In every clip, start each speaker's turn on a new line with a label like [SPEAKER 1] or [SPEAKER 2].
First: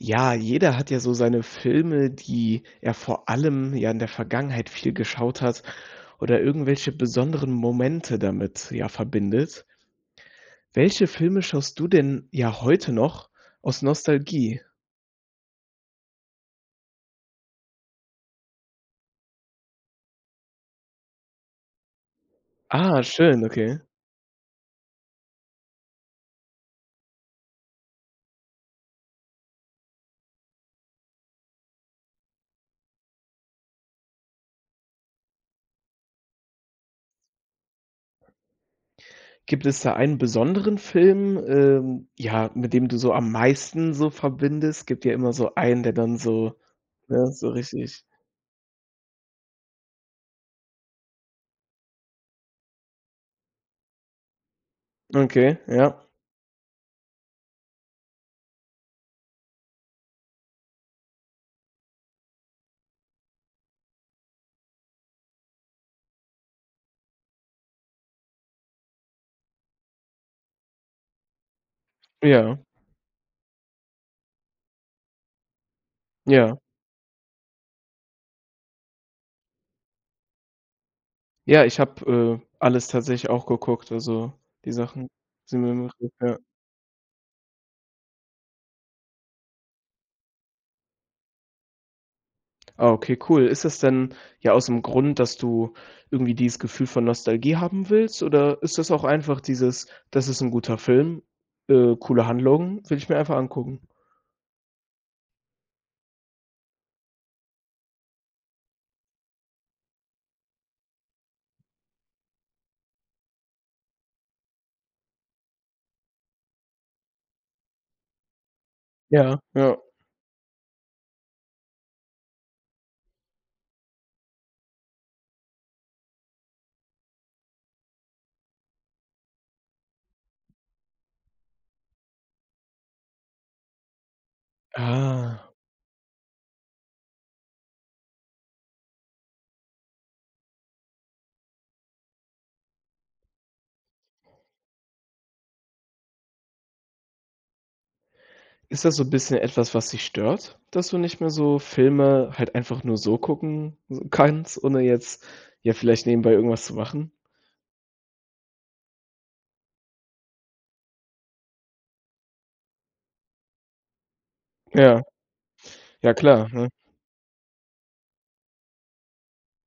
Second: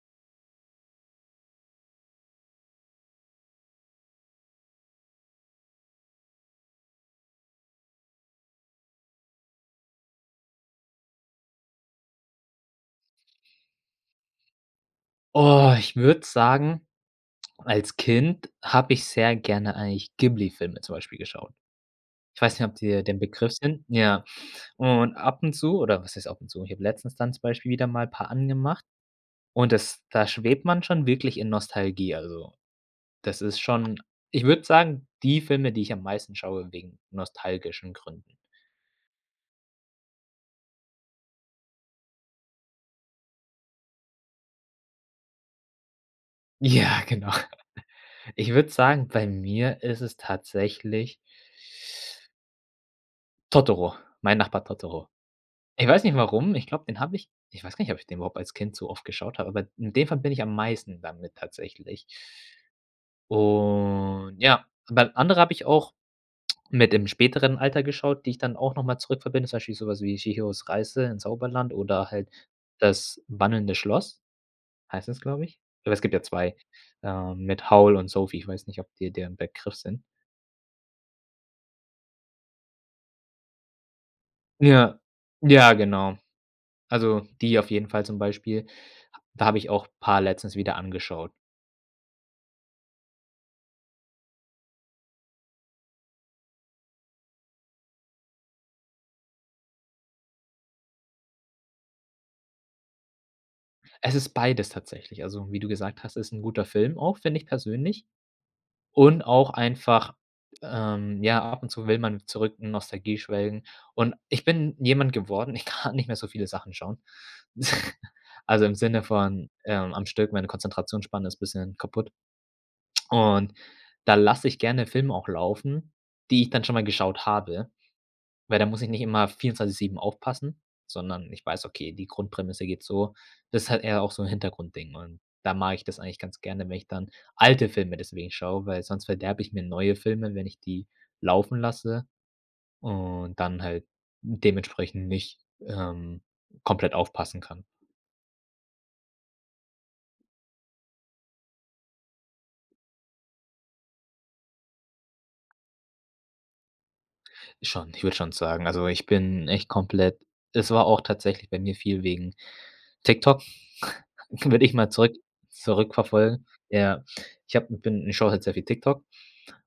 [SPEAKER 1] Ja, jeder hat ja so seine Filme, die er vor allem, ja, in der Vergangenheit viel geschaut hat oder irgendwelche besonderen Momente damit, ja, verbindet. Welche Filme schaust du denn, ja, heute noch aus Nostalgie?
[SPEAKER 2] Oh, ich würde sagen, als Kind habe ich sehr gerne eigentlich Ghibli-Filme zum Beispiel geschaut. Ich weiß nicht, ob
[SPEAKER 1] Ah,
[SPEAKER 2] dir die 'n
[SPEAKER 1] schön,
[SPEAKER 2] Begriff
[SPEAKER 1] okay.
[SPEAKER 2] sind? Ja, und ab und zu oder was heißt ab und zu ich hab letztens dann zum Beispiel wieder mal paar angemacht und das da schwebt man schon wirklich in Nostalgie, also, das ist schon ich würde sagen, die Filme, die ich am meisten schaue wegen nostalgischen Gründen.
[SPEAKER 1] Gibt es da einen besonderen Film, ähm ja, mit dem du so am meisten so verbindest? Gibt ja immer so einen, der dann so,
[SPEAKER 2] Ja,
[SPEAKER 1] ne,
[SPEAKER 2] genau.
[SPEAKER 1] so richtig
[SPEAKER 2] Ich würde sagen, bei mir ist es tatsächlich „Totoro“, „Mein Nachbar Totoro“.
[SPEAKER 1] Okay,
[SPEAKER 2] Ich weiß
[SPEAKER 1] ja.
[SPEAKER 2] nicht warum, ich glaube, den habe ich Ich weiß gar nicht, ob ich den überhaupt als Kind so oft geschaut habe, aber in dem Fall bin ich am meisten damit tatsächlich. Und ja, aber andere habe ich auch mit dem späteren Alter geschaut, die ich dann auch noch mal zurück verbinde. Zum Beispiel so was wie „Chihiros Reise ins Zauberland“ oder halt
[SPEAKER 1] Ja.
[SPEAKER 2] „Das wandelnde Schloss“. Heißt das, glaube ich? Aber es gibt ja 2,
[SPEAKER 1] Ja.
[SPEAKER 2] ähm, mit Howl und Sophie. Ich weiß nicht, ob dir der 'n Begriff sind?
[SPEAKER 1] Ja, ich habe, äh, alles tatsächlich auch geguckt, also, die
[SPEAKER 2] Ja.
[SPEAKER 1] Sachen sind mir
[SPEAKER 2] Ja,
[SPEAKER 1] immer so
[SPEAKER 2] genau.
[SPEAKER 1] ja.
[SPEAKER 2] Also, die auf jeden Fall zum Beispiel. H da habe ich auch paar letztens wieder angeschaut.
[SPEAKER 1] Ah okay, cool. Ist das denn, ja, ausm Grund, dass du irgendwie dieses Gefühl von Nostalgie haben willst, oder ist das auch einfach dieses: „Das ist 'n guter Film, äh, coole Handlungen, will ich mir einfach angucken.“?
[SPEAKER 2] Es ist beides tatsächlich. Also, wie du gesagt hast, ist 'n guter Film auch, finde ich persönlich. Und auch einfach ähm, ja, ab und zu will man zurück in Nostalgie schwelgen. Und ich bin jemand geworden, ich kann nicht mehr so viele Sachen schauen. Also, im Sinne
[SPEAKER 1] Ja,
[SPEAKER 2] von,
[SPEAKER 1] ja.
[SPEAKER 2] ähm, am Stück, meine Konzentrationsspanne ist bisschen kaputt. Und da lasse ich gerne Filme auch laufen, die ich dann schon mal geschaut habe, weil da muss ich nicht immer 24/7 aufpassen, sondern ich weiß, okay, die Grundprämisse geht so das ist halt eher auch so 'n Hintergrund-Ding und
[SPEAKER 1] Ah.
[SPEAKER 2] da mag ich das eigentlich ganz gerne, wenn ich dann alte Filme deswegen schaue, weil sonst verderbe ich mir neue Filme, wenn ich die laufen lasse und dann halt dementsprechend nicht, ähm, komplett aufpassen kann.
[SPEAKER 1] Ist das so 'n bisschen etwas, was dich stört, dass du nicht mehr so Filme halt einfach nur so gucken s kannst, ohne jetzt, ja, vielleicht nebenbei irgendwas zu machen?
[SPEAKER 2] Ist schon ich würde schon sagen also, ich bin echt komplett es war auch tatsächlich bei mir viel wegen TikTok. Würde ich mal
[SPEAKER 1] Ja.
[SPEAKER 2] zurück
[SPEAKER 1] Ja
[SPEAKER 2] zurückverfolgen,
[SPEAKER 1] klar, ne?
[SPEAKER 2] ja. Ich habe m bin ich schaue halt sehr viel TikTok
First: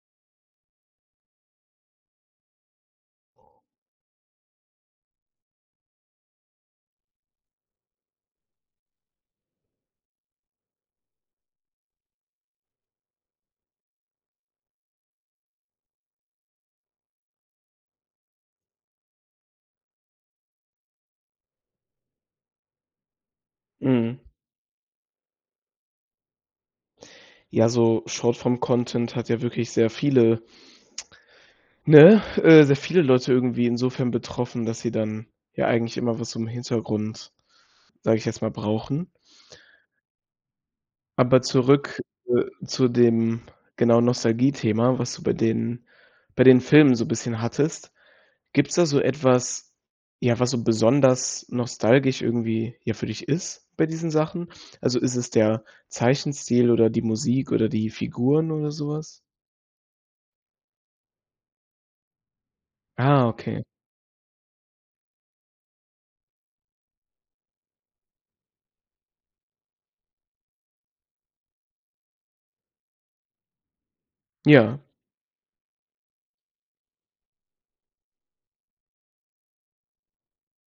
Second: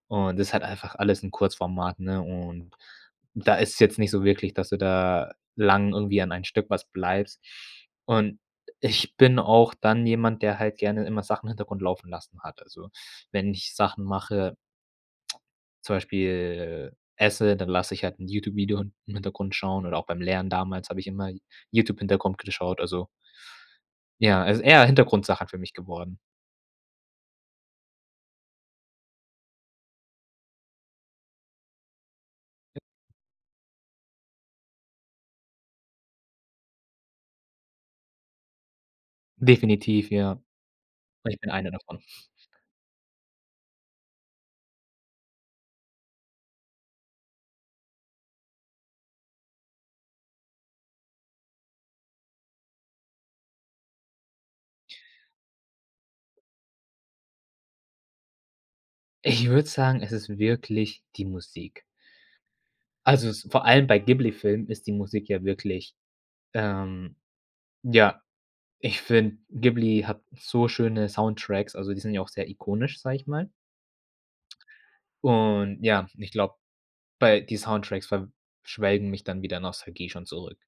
[SPEAKER 2] und das ist halt einfach alles in Kurzformat, ne, und und da ist es jetzt nicht so wirklich, dass du da lang irgendwie an ein Stück was bleibst. Und ich bin auch dann jemand, der halt gerne immer Sachen im Hintergrund laufen lassen hat. Also, wenn ich Sachen mache zum Beispiel, äh, esse, dann lasse ich halt 'n YouTube-Video in im Hintergrund schauen oder auch beim Lernen damals hab ich immer Y YouTube-Hintergrund geschaut, also
[SPEAKER 1] Mhm.
[SPEAKER 2] ja, also eher Hintergrundsachen für mich geworden.
[SPEAKER 1] Ja, so Short-Form-Content hat ja wirklich sehr viele ne, äh, sehr
[SPEAKER 2] [unintelligible]
[SPEAKER 1] viele Leute irgendwie insofern betroffen, dass sie dann, ja, eigentlich immer was zum Hintergrund, sage ich jetzt mal, brauchen.
[SPEAKER 2] Definitiv, ja, und ich
[SPEAKER 1] Aber
[SPEAKER 2] bin einer davon.
[SPEAKER 1] zurück, äh, zu dem, genau, Nostalgiethema, was du bei den bei den Filmen so bisschen hattest. Gibt's da so etwas, ja, was so besonders nostalgisch irgendwie, ja, für dich ist, bei diesen Sachen? Also, ist es der Zeichenstil oder die Musik oder die Figuren oder so was?
[SPEAKER 2] Ich würde sagen, es ist wirklich die Musik.
[SPEAKER 1] Ah,
[SPEAKER 2] Also, es ist
[SPEAKER 1] okay.
[SPEAKER 2] vor allem bei Ghibli-Filmen ist die Musik ja wirklich, ähm ja, ich finde, Ghibli hat so schöne Soundtracks, also die sind ja auch sehr ikonisch, sage ich mal.
[SPEAKER 1] Ja.
[SPEAKER 2] Und ja, ich glaube, bei die Soundtracks ver schwelgen mich dann wieder Nostalgie schon zurück.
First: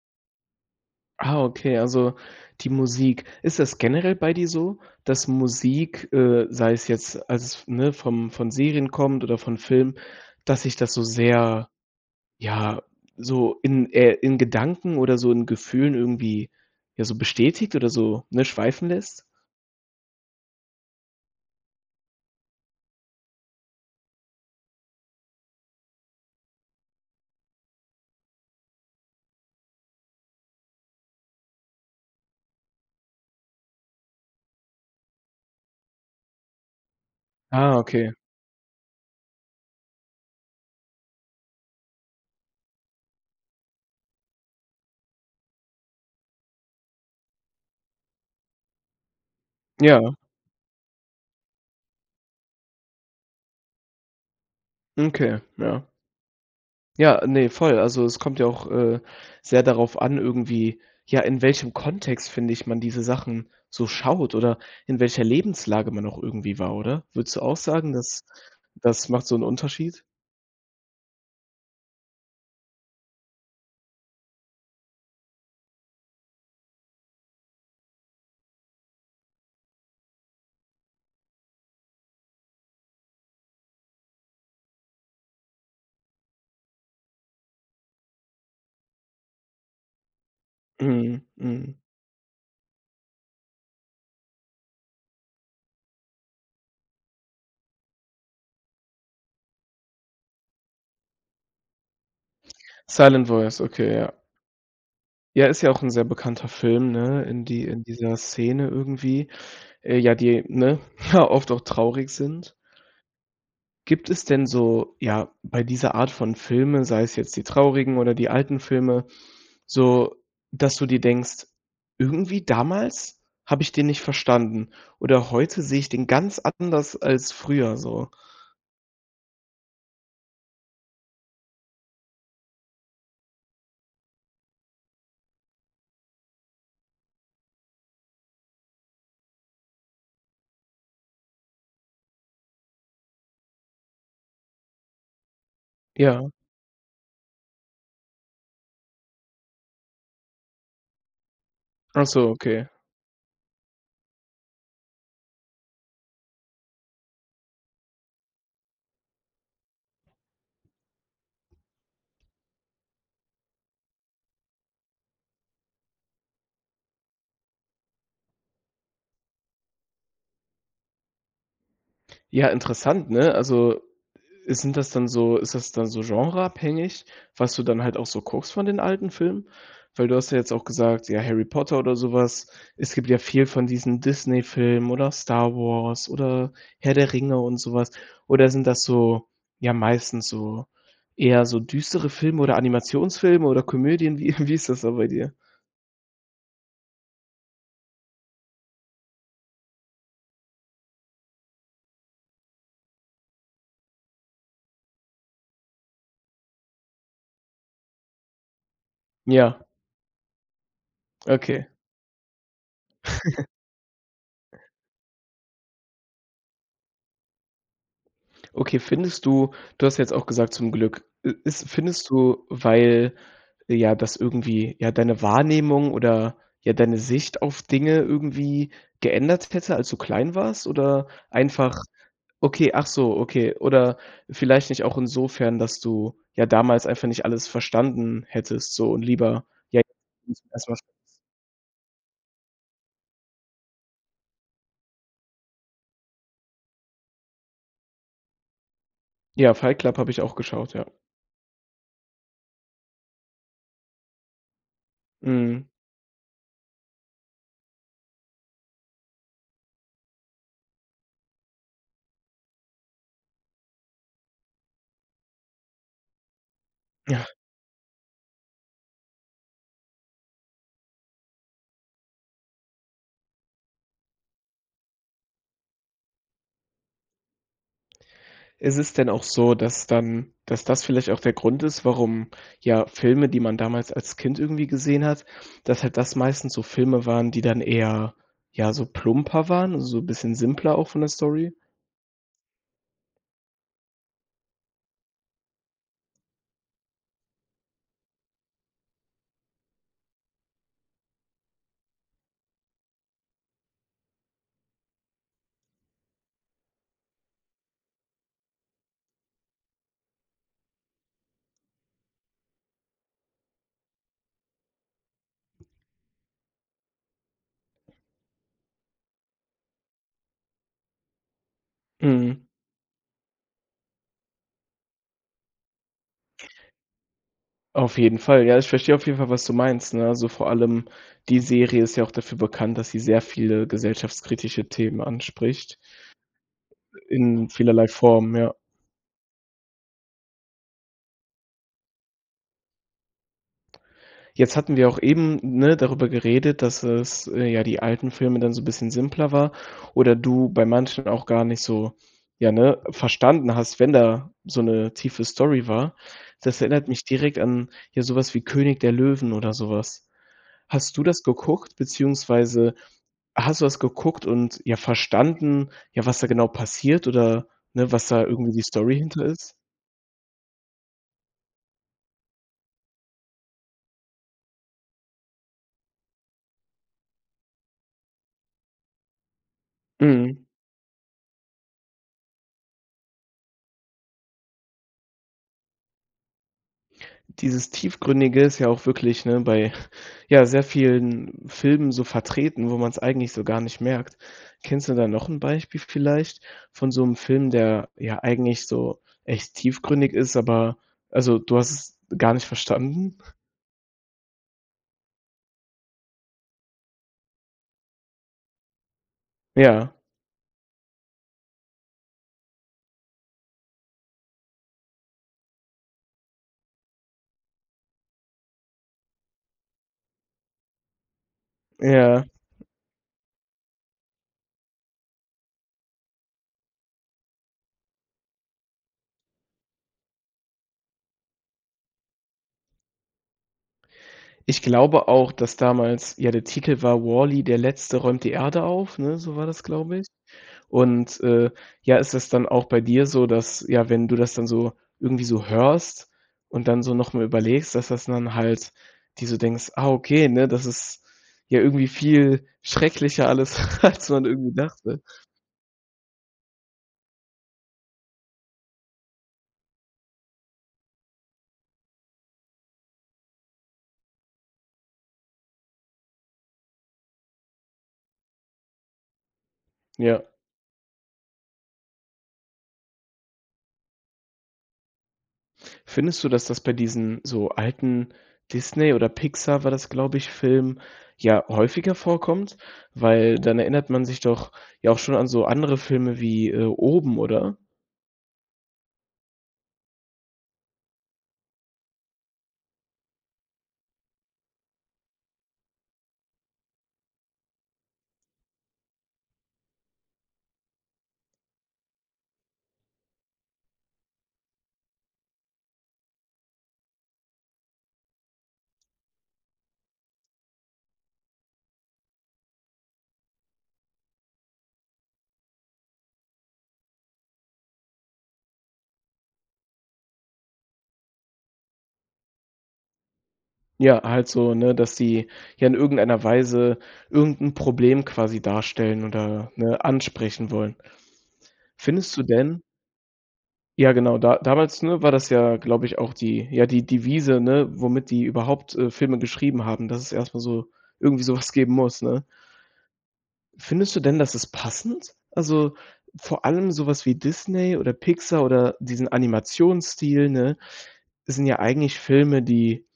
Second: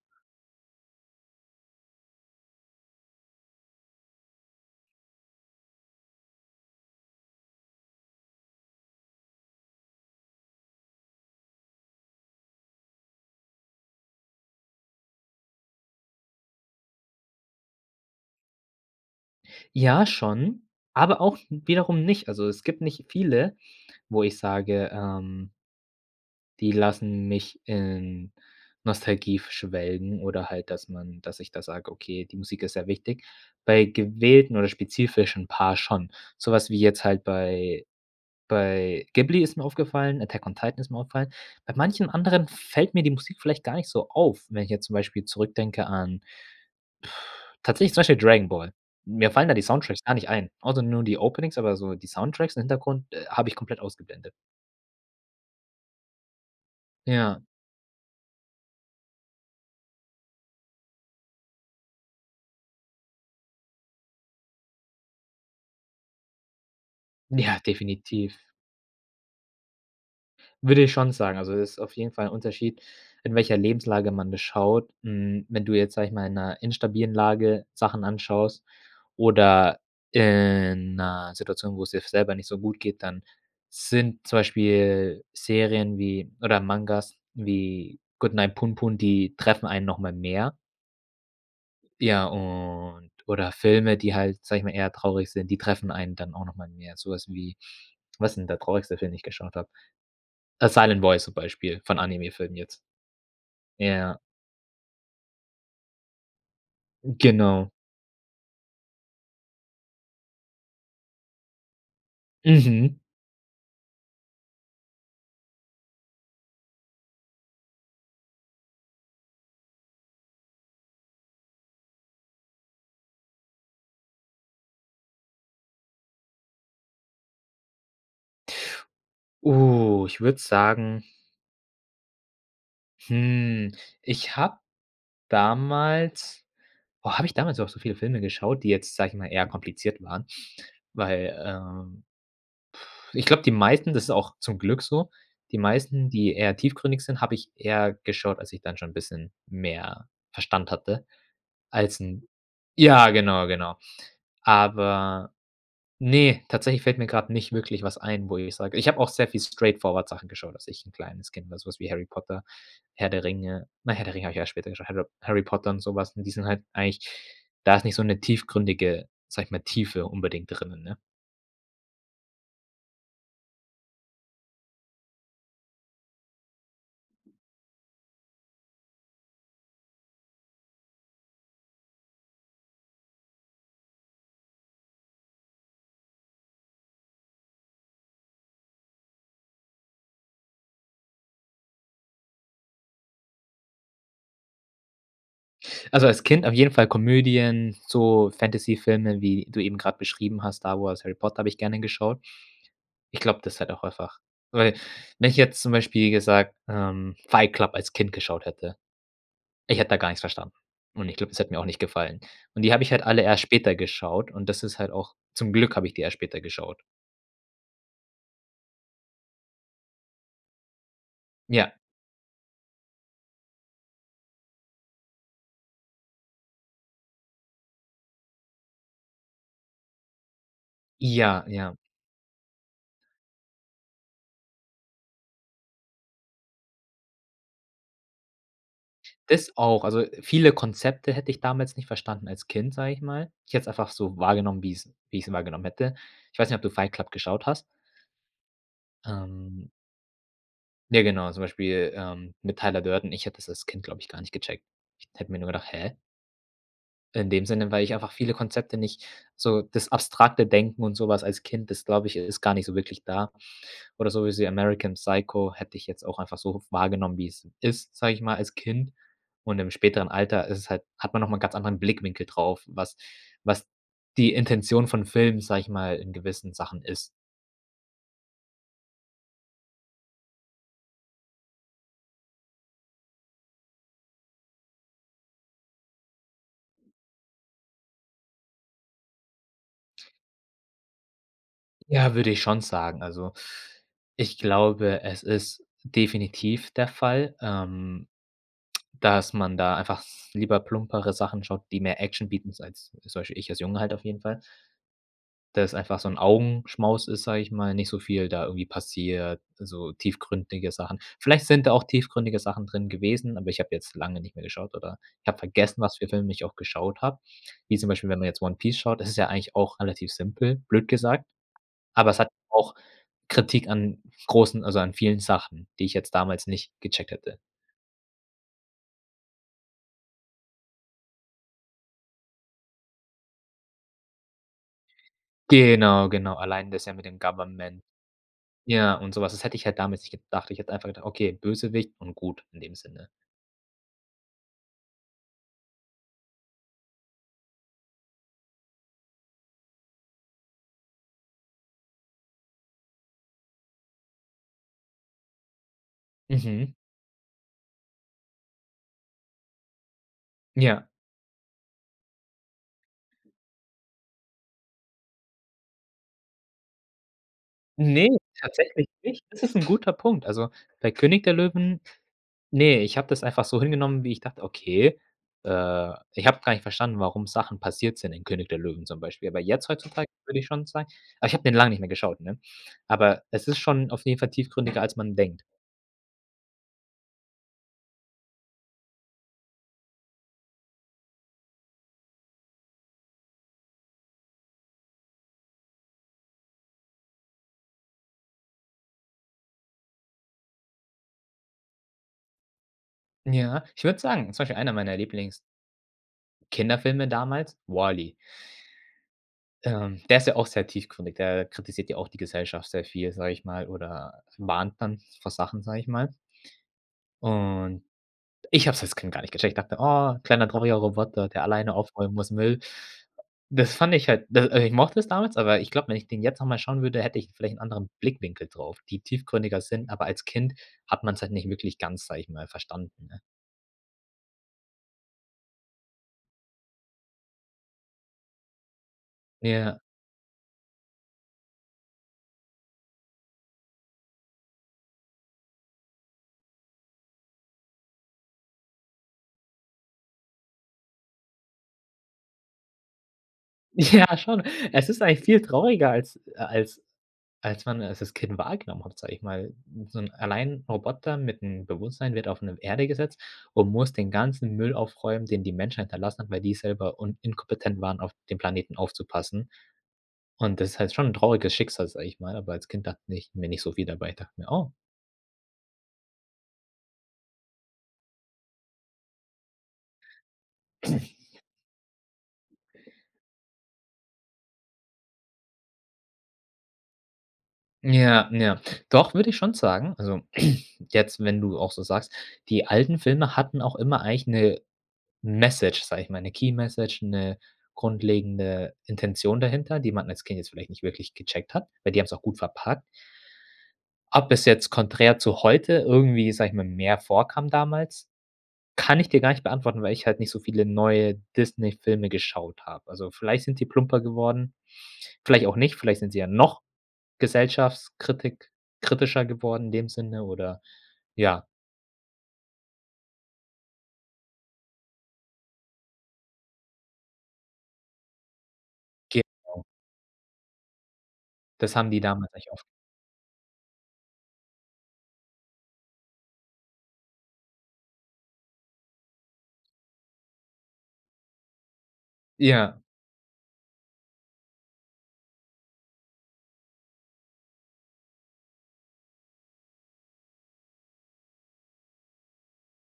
[SPEAKER 1] Ah, okay, also die Musik. Ist das generell bei dir so, dass Musik, äh, sei es jetzt, als es f ne, vom von Serien kommt oder von Filmen, dass dich das so sehr, ja, so in äh, in Gedanken oder so in Gefühlen irgendwie, ja, so bestätigt oder so, ne, schweifen lässt?
[SPEAKER 2] Ja, schon, aber auch wiederum nicht. Also es gibt nicht viele, wo ich sage, ähm die lassen mich in Nostalgie f schwelgen oder halt, dass man dass ich da sage: „Okay, die Musik ist sehr wichtig.“ Bei gewählten oder spezifischen Paar schon. So was wie jetzt halt
[SPEAKER 1] Ah,
[SPEAKER 2] bei
[SPEAKER 1] okay.
[SPEAKER 2] bei Ghibli ist mir aufgefallen, Attack on Titan ist mir aufgefallen. Bei manchem anderem fällt mir die Musik vielleicht gar nicht so auf, wenn ich jetzt zum Beispiel zurückdenke an, tatsächlich zum Beispiel Dragon Ball. Mir fallen da die Soundtracks
[SPEAKER 1] Ja.
[SPEAKER 2] gar nicht ein. Auch so nur die Openings, aber so die Soundtracks im Hintergrund, äh, habe ich komplett ausgeblendet.
[SPEAKER 1] Okay, ja. Ja,
[SPEAKER 2] Ja.
[SPEAKER 1] ne, voll. Also, es kommt ja auch, äh, sehr darauf an irgendwie, ja, in welchem Kontext, finde ich, man diese Sachen so schaut oder in welcher Lebenslage man auch irgendwie war, oder? Würdest du auch
[SPEAKER 2] Ja,
[SPEAKER 1] sagen, das
[SPEAKER 2] definitiv.
[SPEAKER 1] das macht so 'n Unterschied?
[SPEAKER 2] Würde ich schon sagen. Also, es ist auf jeden Fall 'n Unterschied, in welcher Lebenslage man das schaut. Hm, wenn du jetzt, sage ich mal, in 'ner instabilen Lage Sachen anschaust oder in 'ner Situation, wo's dir f selber nicht so gut geht, dann sind zum Beispiel Serien wie oder Mangas wie „Goodnight, Punpun“, die treffen einen noch mal mehr.
[SPEAKER 1] Mhm, mhm.
[SPEAKER 2] Ja, und oder Filme, die halt, sage ich mal, eher traurig sind, die treffen einen dann auch noch mal mehr. So was wie was ist denn der traurigste Film, den ich geschaut habe? „The Silent Voice“, zum Beispiel, von Anime-Filmen jetzt.
[SPEAKER 1] „Silent Voice“, okay, ja.
[SPEAKER 2] Ja.
[SPEAKER 1] Ja, ist ja auch 'n sehr bekannter Film, ne, in die
[SPEAKER 2] Genau.
[SPEAKER 1] in dieser Szene irgendwie, äh, ja, die, ne ja oft auch traurig sind.
[SPEAKER 2] Mhm.
[SPEAKER 1] Gibt es denn so, ja, bei dieser Art von Filme, sei es jetzt die traurigen oder die alten Filme, so, dass du dir denkst: „Irgendwie damals habe ich den nicht verstanden. Oder heute sehe ich den ganz anders als früher, so“?
[SPEAKER 2] Oh, ich würde sagen hm, ich habe damals oh, habe ich damals überhaupt so viele Filme geschaut, die jetzt, sage ich mal, eher kompliziert waren? Weil, ähm ich glaube, die meisten, das ist auch zum Glück so die meisten,
[SPEAKER 1] Ja.
[SPEAKER 2] die eher tiefgründig sind, habe ich eher geschaut, als ich dann schon 'n bisschen mehr Verstand hatte als
[SPEAKER 1] Ach
[SPEAKER 2] 'n
[SPEAKER 1] so, okay.
[SPEAKER 2] ja, genau, genau. Aber ne, tatsächlich fällt mir grad nicht wirklich was ein, wo ich sage ich habe auch sehr viel Straight-Forward-Sachen geschaut, dass ich 'n kleines Kind, sowas wie „Harry Potter“, „Herr der Ringe“ na, „Herr der Ringe“ habe ich ja später geschaut. „Harry Potter“ und so was Und die sind halt eigentlich da ist nicht so 'ne tiefgründige, sage ich mal, Tiefe unbedingt drinnen, ne?
[SPEAKER 1] Ja, interessant, ne? Also, ist sind das dann so ist das dann so genre-abhängig, was du dann halt auch so guckst von den alten Filmen? Weil du hast ja jetzt auch gesagt, ja, „Harry Potter“ oder sowas. Es gibt ja viel von diesen Disney-Filmen oder „Star Wars“ oder „Herr der Ringe“ und sowas. Oder sind das, so ja, meistens so eher so düstere Filme oder Animationsfilme oder Komödien? Wie wie ist das so bei dir?
[SPEAKER 2] Also, als Kind auf jeden Fall Komödien, so Fantasyfilme, wie du eben grad beschrieben hast, „Star Wars“, „Harry Potter“, habe ich gerne geschaut. Ich glaube, das hat auch einfach weil, wenn ich jetzt zum Beispiel gesagt ähm, „Fight Club“ als Kind geschaut hätte,
[SPEAKER 1] Ja.
[SPEAKER 2] ich hätte da gar nichts verstanden. Und ich glaube, das hätte mir auch
[SPEAKER 1] Okay.
[SPEAKER 2] nicht gefallen. Und die habe ich halt alle erst später geschaut, und das ist halt auch zum Glück habe ich die erst später geschaut.
[SPEAKER 1] Okay, findest du du hast jetzt auch gesagt zum Glück, äh, ist
[SPEAKER 2] Ja.
[SPEAKER 1] findest du, weil, ja, das irgendwie, ja, deine Wahrnehmung oder, ja, deine Sicht auf Dinge irgendwie geändert hätte, als du klein warst oder
[SPEAKER 2] Ja, ja.
[SPEAKER 1] einfach okay, ach so, okay. Oder vielleicht nicht auch insofern, dass du ja damals einfach nicht alles verstanden hättest so und lieber,
[SPEAKER 2] Das
[SPEAKER 1] ja
[SPEAKER 2] auch, also, viele
[SPEAKER 1] [unintelligible]
[SPEAKER 2] Konzepte hätte ich damals nicht verstanden als Kind, sage ich mal. Ich hätte es einfach so wahrgenommen, wie ich's wie ich sie wahrgenommen hätte. Ich weiß nicht, ob du “Fight Club“ geschaut hast?
[SPEAKER 1] Ja,
[SPEAKER 2] Ähm.
[SPEAKER 1] „Fight Club“ habe ich auch geschaut, ja.
[SPEAKER 2] Ja, genau, zum Beispiel, ähm, mit Tyler Durden ich hätte das als Kind, glaube ich, gar nicht gecheckt. Ich hätte mir nur
[SPEAKER 1] Mhm.
[SPEAKER 2] gedacht: „Hä?“ In dem Sinne, weil ich einfach viele Konzepte nicht so das abstrakte Denken und sowas als Kind ist glaube ich, ist gar nicht so wirklich da. Oder sowas wie “American Psycho“ hätte ich jetzt auch einfach so wahrgenommen,
[SPEAKER 1] Ja.
[SPEAKER 2] wie es ist, sage ich mal, als Kind. Und im späteren Alter ist es halt hat man noch mal 'n ganz anderen Blickwinkel drauf, was was die Intention von Filmen, sage ich mal, in gewissen Sachen ist.
[SPEAKER 1] Ist es denn auch so, dass dann dass das vielleicht auch der Grund ist, warum ja Filme, die man damals als Kind irgendwie gesehen hat, dass halt das meistens so Filme waren, die dann eher, ja, so plumper waren, so bisschen simpler auch von der Story?
[SPEAKER 2] Ja, würde ich schon sagen. Also, ich glaube, es ist definitiv der Fall, ähm, dass man da einfach lieber plumpere Sachen schaut, die mehr Action bieten, sei es also zum Beispiel, ich als Junge halt auf jeden Fall. Da ist einfach so 'n Augenschmaus ist, sage ich mal, nicht so viel da irgendwie passiert, so tiefgründige Sachen. Vielleicht sind da auch tiefgründige Sachen drin gewesen, aber ich habe jetzt lange nicht mehr geschaut oder ich habe vergessen, was für Filme ich auch geschaut habe. Wie zum Beispiel, wenn man jetzt „One Piece“ schaut, das ist ja eigentlich auch relativ simpel, blöd gesagt, aber es hat
[SPEAKER 1] Mhm.
[SPEAKER 2] auch Kritik an großen, also an vielen Sachen, die ich jetzt damals nicht gecheckt hätte.
[SPEAKER 1] Auf jeden Fall, ja. Ich verstehe auf jeden Fall, was du meinst, ne, also vor allem die Serie ist ja auch dafür bekannt, dass sie sehr viele gesellschaftskritische Themen anspricht.
[SPEAKER 2] Genau, genau, allein das ja mit
[SPEAKER 1] äh,
[SPEAKER 2] dem
[SPEAKER 1] in
[SPEAKER 2] Government.
[SPEAKER 1] vielerlei Form, ja.
[SPEAKER 2] Ja und so was, das hätte ich halt damals nicht gedacht, ich hätte einfach gedacht: „Okay, Bösewicht und gut“, in dem Sinne.
[SPEAKER 1] Jetzt hatten wir auch eben, ne, darüber geredet, dass es äh, ja die alten Filme dann so 'n bisschen simpler war oder du bei manchen auch gar nicht so ja, ne, verstanden hast, wenn da so 'ne tiefe Story war. Das
[SPEAKER 2] Mhm.
[SPEAKER 1] erinnert mich direkt an, ja, so was wie König der Löwen oder so was.
[SPEAKER 2] Ja.
[SPEAKER 1] Hast du das geguckt, beziehungsweise hast du das geguckt und, ja, verstanden, ja, was da genau passiert oder, ne,
[SPEAKER 2] Ne,
[SPEAKER 1] was da irgendwie die
[SPEAKER 2] tatsächlich
[SPEAKER 1] Story
[SPEAKER 2] nicht.
[SPEAKER 1] hinter
[SPEAKER 2] Das
[SPEAKER 1] ist?
[SPEAKER 2] ist 'n guter Punkt. Also bei König der Löwen ne, ich habe das einfach so hingenommen, wie ich dachte. Okay, äh, ich habe gar nicht verstanden, warum Sachen passiert sind in König der Löwen zum Beispiel, aber jetzt heutzutage würde
[SPEAKER 1] Mhm.
[SPEAKER 2] ich schon sagen, aber ich habe den langen nicht mehr geschaut, ne? Aber es ist schon auf jeden Fall tiefgründiger, als man denkt.
[SPEAKER 1] Dieses Tiefgründige ist ja auch wirklich, ne, bei ja sehr vielen Filmen so vertreten, wo man's eigentlich so gar nicht merkt. Kennst du da noch 'n Beispiel vielleicht von so 'nem Film, der, ja, eigentlich so echt tiefgründig ist, aber also, du hast es gar nicht verstanden?
[SPEAKER 2] Ja, ich würde sagen zum Beispiel einer meiner Lieblings Kinderfilme damals: „WALL-E“.
[SPEAKER 1] Ja.
[SPEAKER 2] Ähm, der ist ja auch sehr tiefgründig. Der kritisiert ja auch die Gesellschaft sehr viel, sage ich mal, oder mahnt dann vor Sachen, sage ich mal. Und ich habe es als Kind gar nicht gecheckt. Ich dachte: „Oh, kleiner drolliger Roboter, der alleine aufräumen
[SPEAKER 1] Ja.
[SPEAKER 2] muss, Müll.“ Das fand ich halt, d äh, ich mochte es damals, aber ich glaube, wenn ich den jetzt noch mal schauen würde, hätte ich vielleicht 'n anderen Blickwinkel drauf, die tiefgründiger sind, aber als Kind hat man's halt nicht wirklich ganz, sage ich mal, verstanden, ne?
[SPEAKER 1] Ich glaube auch, dass damals ja, der Titel war: „WALL-E, der Letzte räumt die Erde auf“, ne, so war das,
[SPEAKER 2] Ja.
[SPEAKER 1] glaube ich. Und, äh, ja, ist das dann auch bei dir so, dass ja, wenn du das dann so irgendwie so hörst und dann so noch mal überlegst, dass dass dann halt dir so denkst: „Ah okay, ne, das ist ja irgendwie viel schrecklicher alles, als
[SPEAKER 2] Ja,
[SPEAKER 1] man
[SPEAKER 2] schon.
[SPEAKER 1] irgendwie
[SPEAKER 2] Es ist
[SPEAKER 1] dachte.“
[SPEAKER 2] eigentlich viel trauriger als äh, als als man es als Kind wahrgenommen hat, sage ich mal. So 'n allein Roboter mit 'nem Bewusstsein wird auf 'ne Erde gesetzt und muss den ganzen Müll aufräumen, den die Menschheit hinterlassen hat, weil die selber un inkompetent waren, auf den Planeten aufzupassen.
[SPEAKER 1] Ja.
[SPEAKER 2] Und das ist halt schon 'n trauriges Schicksal, sage ich mal, aber als Kind dachte ich mir nicht so viel dabei, ich dachte mir: „Oh“
[SPEAKER 1] Findest du, dass das bei diesen, so, alten Disney oder Pixar, war das glaube ich, Filmen, ja, häufiger vorkommt, weil dann erinnert man sich doch ja auch schon an so andere Filme wie, äh, Oben oder?
[SPEAKER 2] Ja, ja, doch würde ich schon sagen, also jetzt, wenn du auch so sagst. Die alten Filme hatten auch immer eigentlich 'ne Message, sage ich mal, 'ne Key-Message, 'ne grundlegende Intention dahinter, die man als Kind jetzt vielleicht nicht wirklich gecheckt hat, weil die haben's auch gut verpackt. Ob es jetzt konträr zu heute irgendwie, sage ich mal, mehr vorkam damals, kann ich dir gar nicht beantworten, weil ich halt nicht so viele neue Disneyfilme geschaut habe. Also vielleicht sind die plumper geworden, vielleicht auch nicht, vielleicht sind sie ja noch Gesellschaftskritik kritischer geworden, in dem Sinne, oder, ja.
[SPEAKER 1] Ja, halt so, ne, dass die, ja, in irgendeiner Weise irgend 'n Problem quasi darstellen oder,
[SPEAKER 2] Genau.
[SPEAKER 1] ne, ansprechen wollen.
[SPEAKER 2] Das haben die
[SPEAKER 1] Findest du
[SPEAKER 2] damals eigentlich oft
[SPEAKER 1] denn ja genau. Da damals, ne, war das ja glaube ich auch die ja, die Devise, ne, womit die überhaupt, äh, Filme geschrieben haben, dass es erst mal so irgendwie sowas geben muss, ne?
[SPEAKER 2] Ja.
[SPEAKER 1] Findest du denn, dass ist passend? Also, vor allem sowas wie Disney oder Pixar oder diesen Animationsstil, ne? Sind ja eigentlich Filme, die,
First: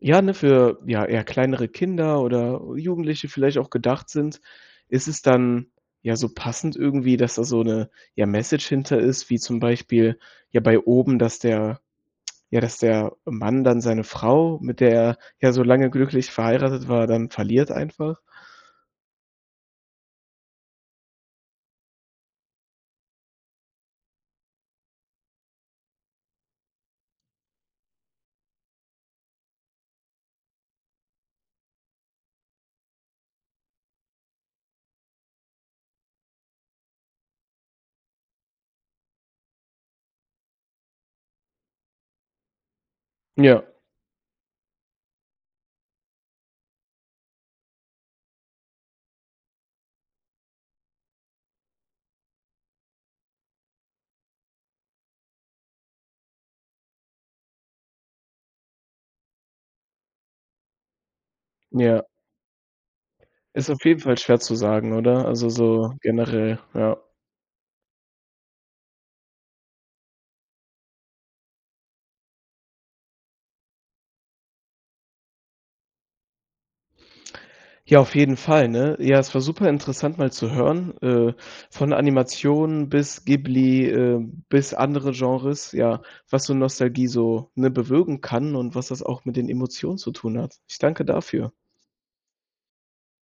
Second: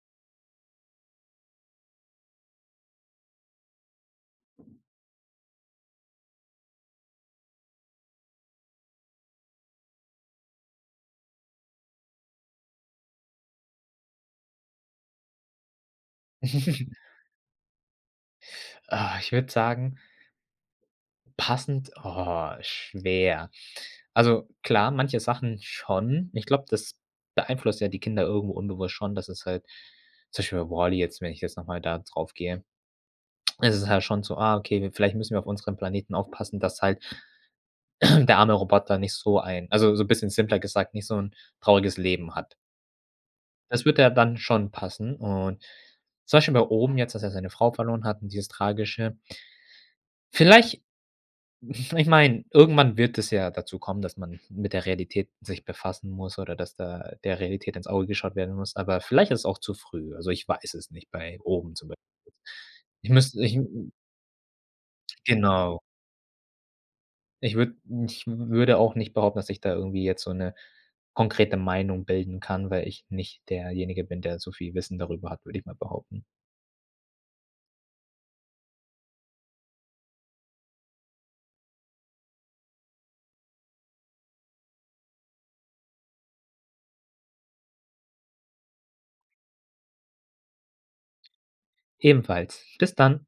[SPEAKER 1] ja, ne, für, ja, eher kleinere Kinder oder Jugendliche vielleicht auch gedacht sind. Ist es dann, ja, so passend irgendwie, dass da so 'ne, ja, Message hinter ist, wie zum Beispiel, ja, bei Oben, dass der ja, dass der Mann dann seine Frau, mit der er, ja, so lange glücklich verheiratet war, dann verliert einfach?
[SPEAKER 2] Ah, ich würde sagen passend? Oh, schwer. Also, klar, manche Sachen schon. Ich glaube, das beeinflusst ja die Kinder irgendwo unbewusst schon, dass es halt zum Beispiel bei WALL-E jetzt, wenn ich jetzt noch mal da drauf gehe, ist es halt schon so: „Ah okay, wir vielleicht müssen wir auf unseren Planeten aufpassen, dass halt der arme Roboter nicht so ein also, so 'n bisschen simpler gesagt, nicht so 'n trauriges Leben hat.“
[SPEAKER 1] Ja.
[SPEAKER 2] Das würde ja dann schon passen und zum Beispiel bei Oben jetzt, dass er seine Frau verloren hat und dieses Tragische. Vielleicht, ich meine, irgendwann wird es ja dazu kommen, dass man mit der Realität sich befassen muss oder dass da der Realität ins Auge geschaut werden muss, aber vielleicht ist es auch zu früh. Also, ich weiß es nicht, bei Oben zum Beispiel.
[SPEAKER 1] Ja.
[SPEAKER 2] Ich müsste ich m
[SPEAKER 1] Ist auf
[SPEAKER 2] m
[SPEAKER 1] jeden Fall schwer zu sagen, oder? Also
[SPEAKER 2] Genau.
[SPEAKER 1] so generell, ja.
[SPEAKER 2] Ich würde ich würde auch nicht behaupten, dass ich da irgendwie jetzt so 'ne konkrete Meinung bilden kann, weil ich nicht derjenige bin, der so viel Wissen darüber hat, würde ich mal behaupten.
[SPEAKER 1] Ja, auf jeden Fall, ne? Ja, es war super interessant, mal zu hören, äh, von Animationen bis Ghibli, äh, bis andere Genres, ja, was so Nostalgie so, ne, bewirken kann und was das auch mit den Emotionen zu tun hat. Ich danke dafür.
[SPEAKER 2] Ebenfalls. Bis dann.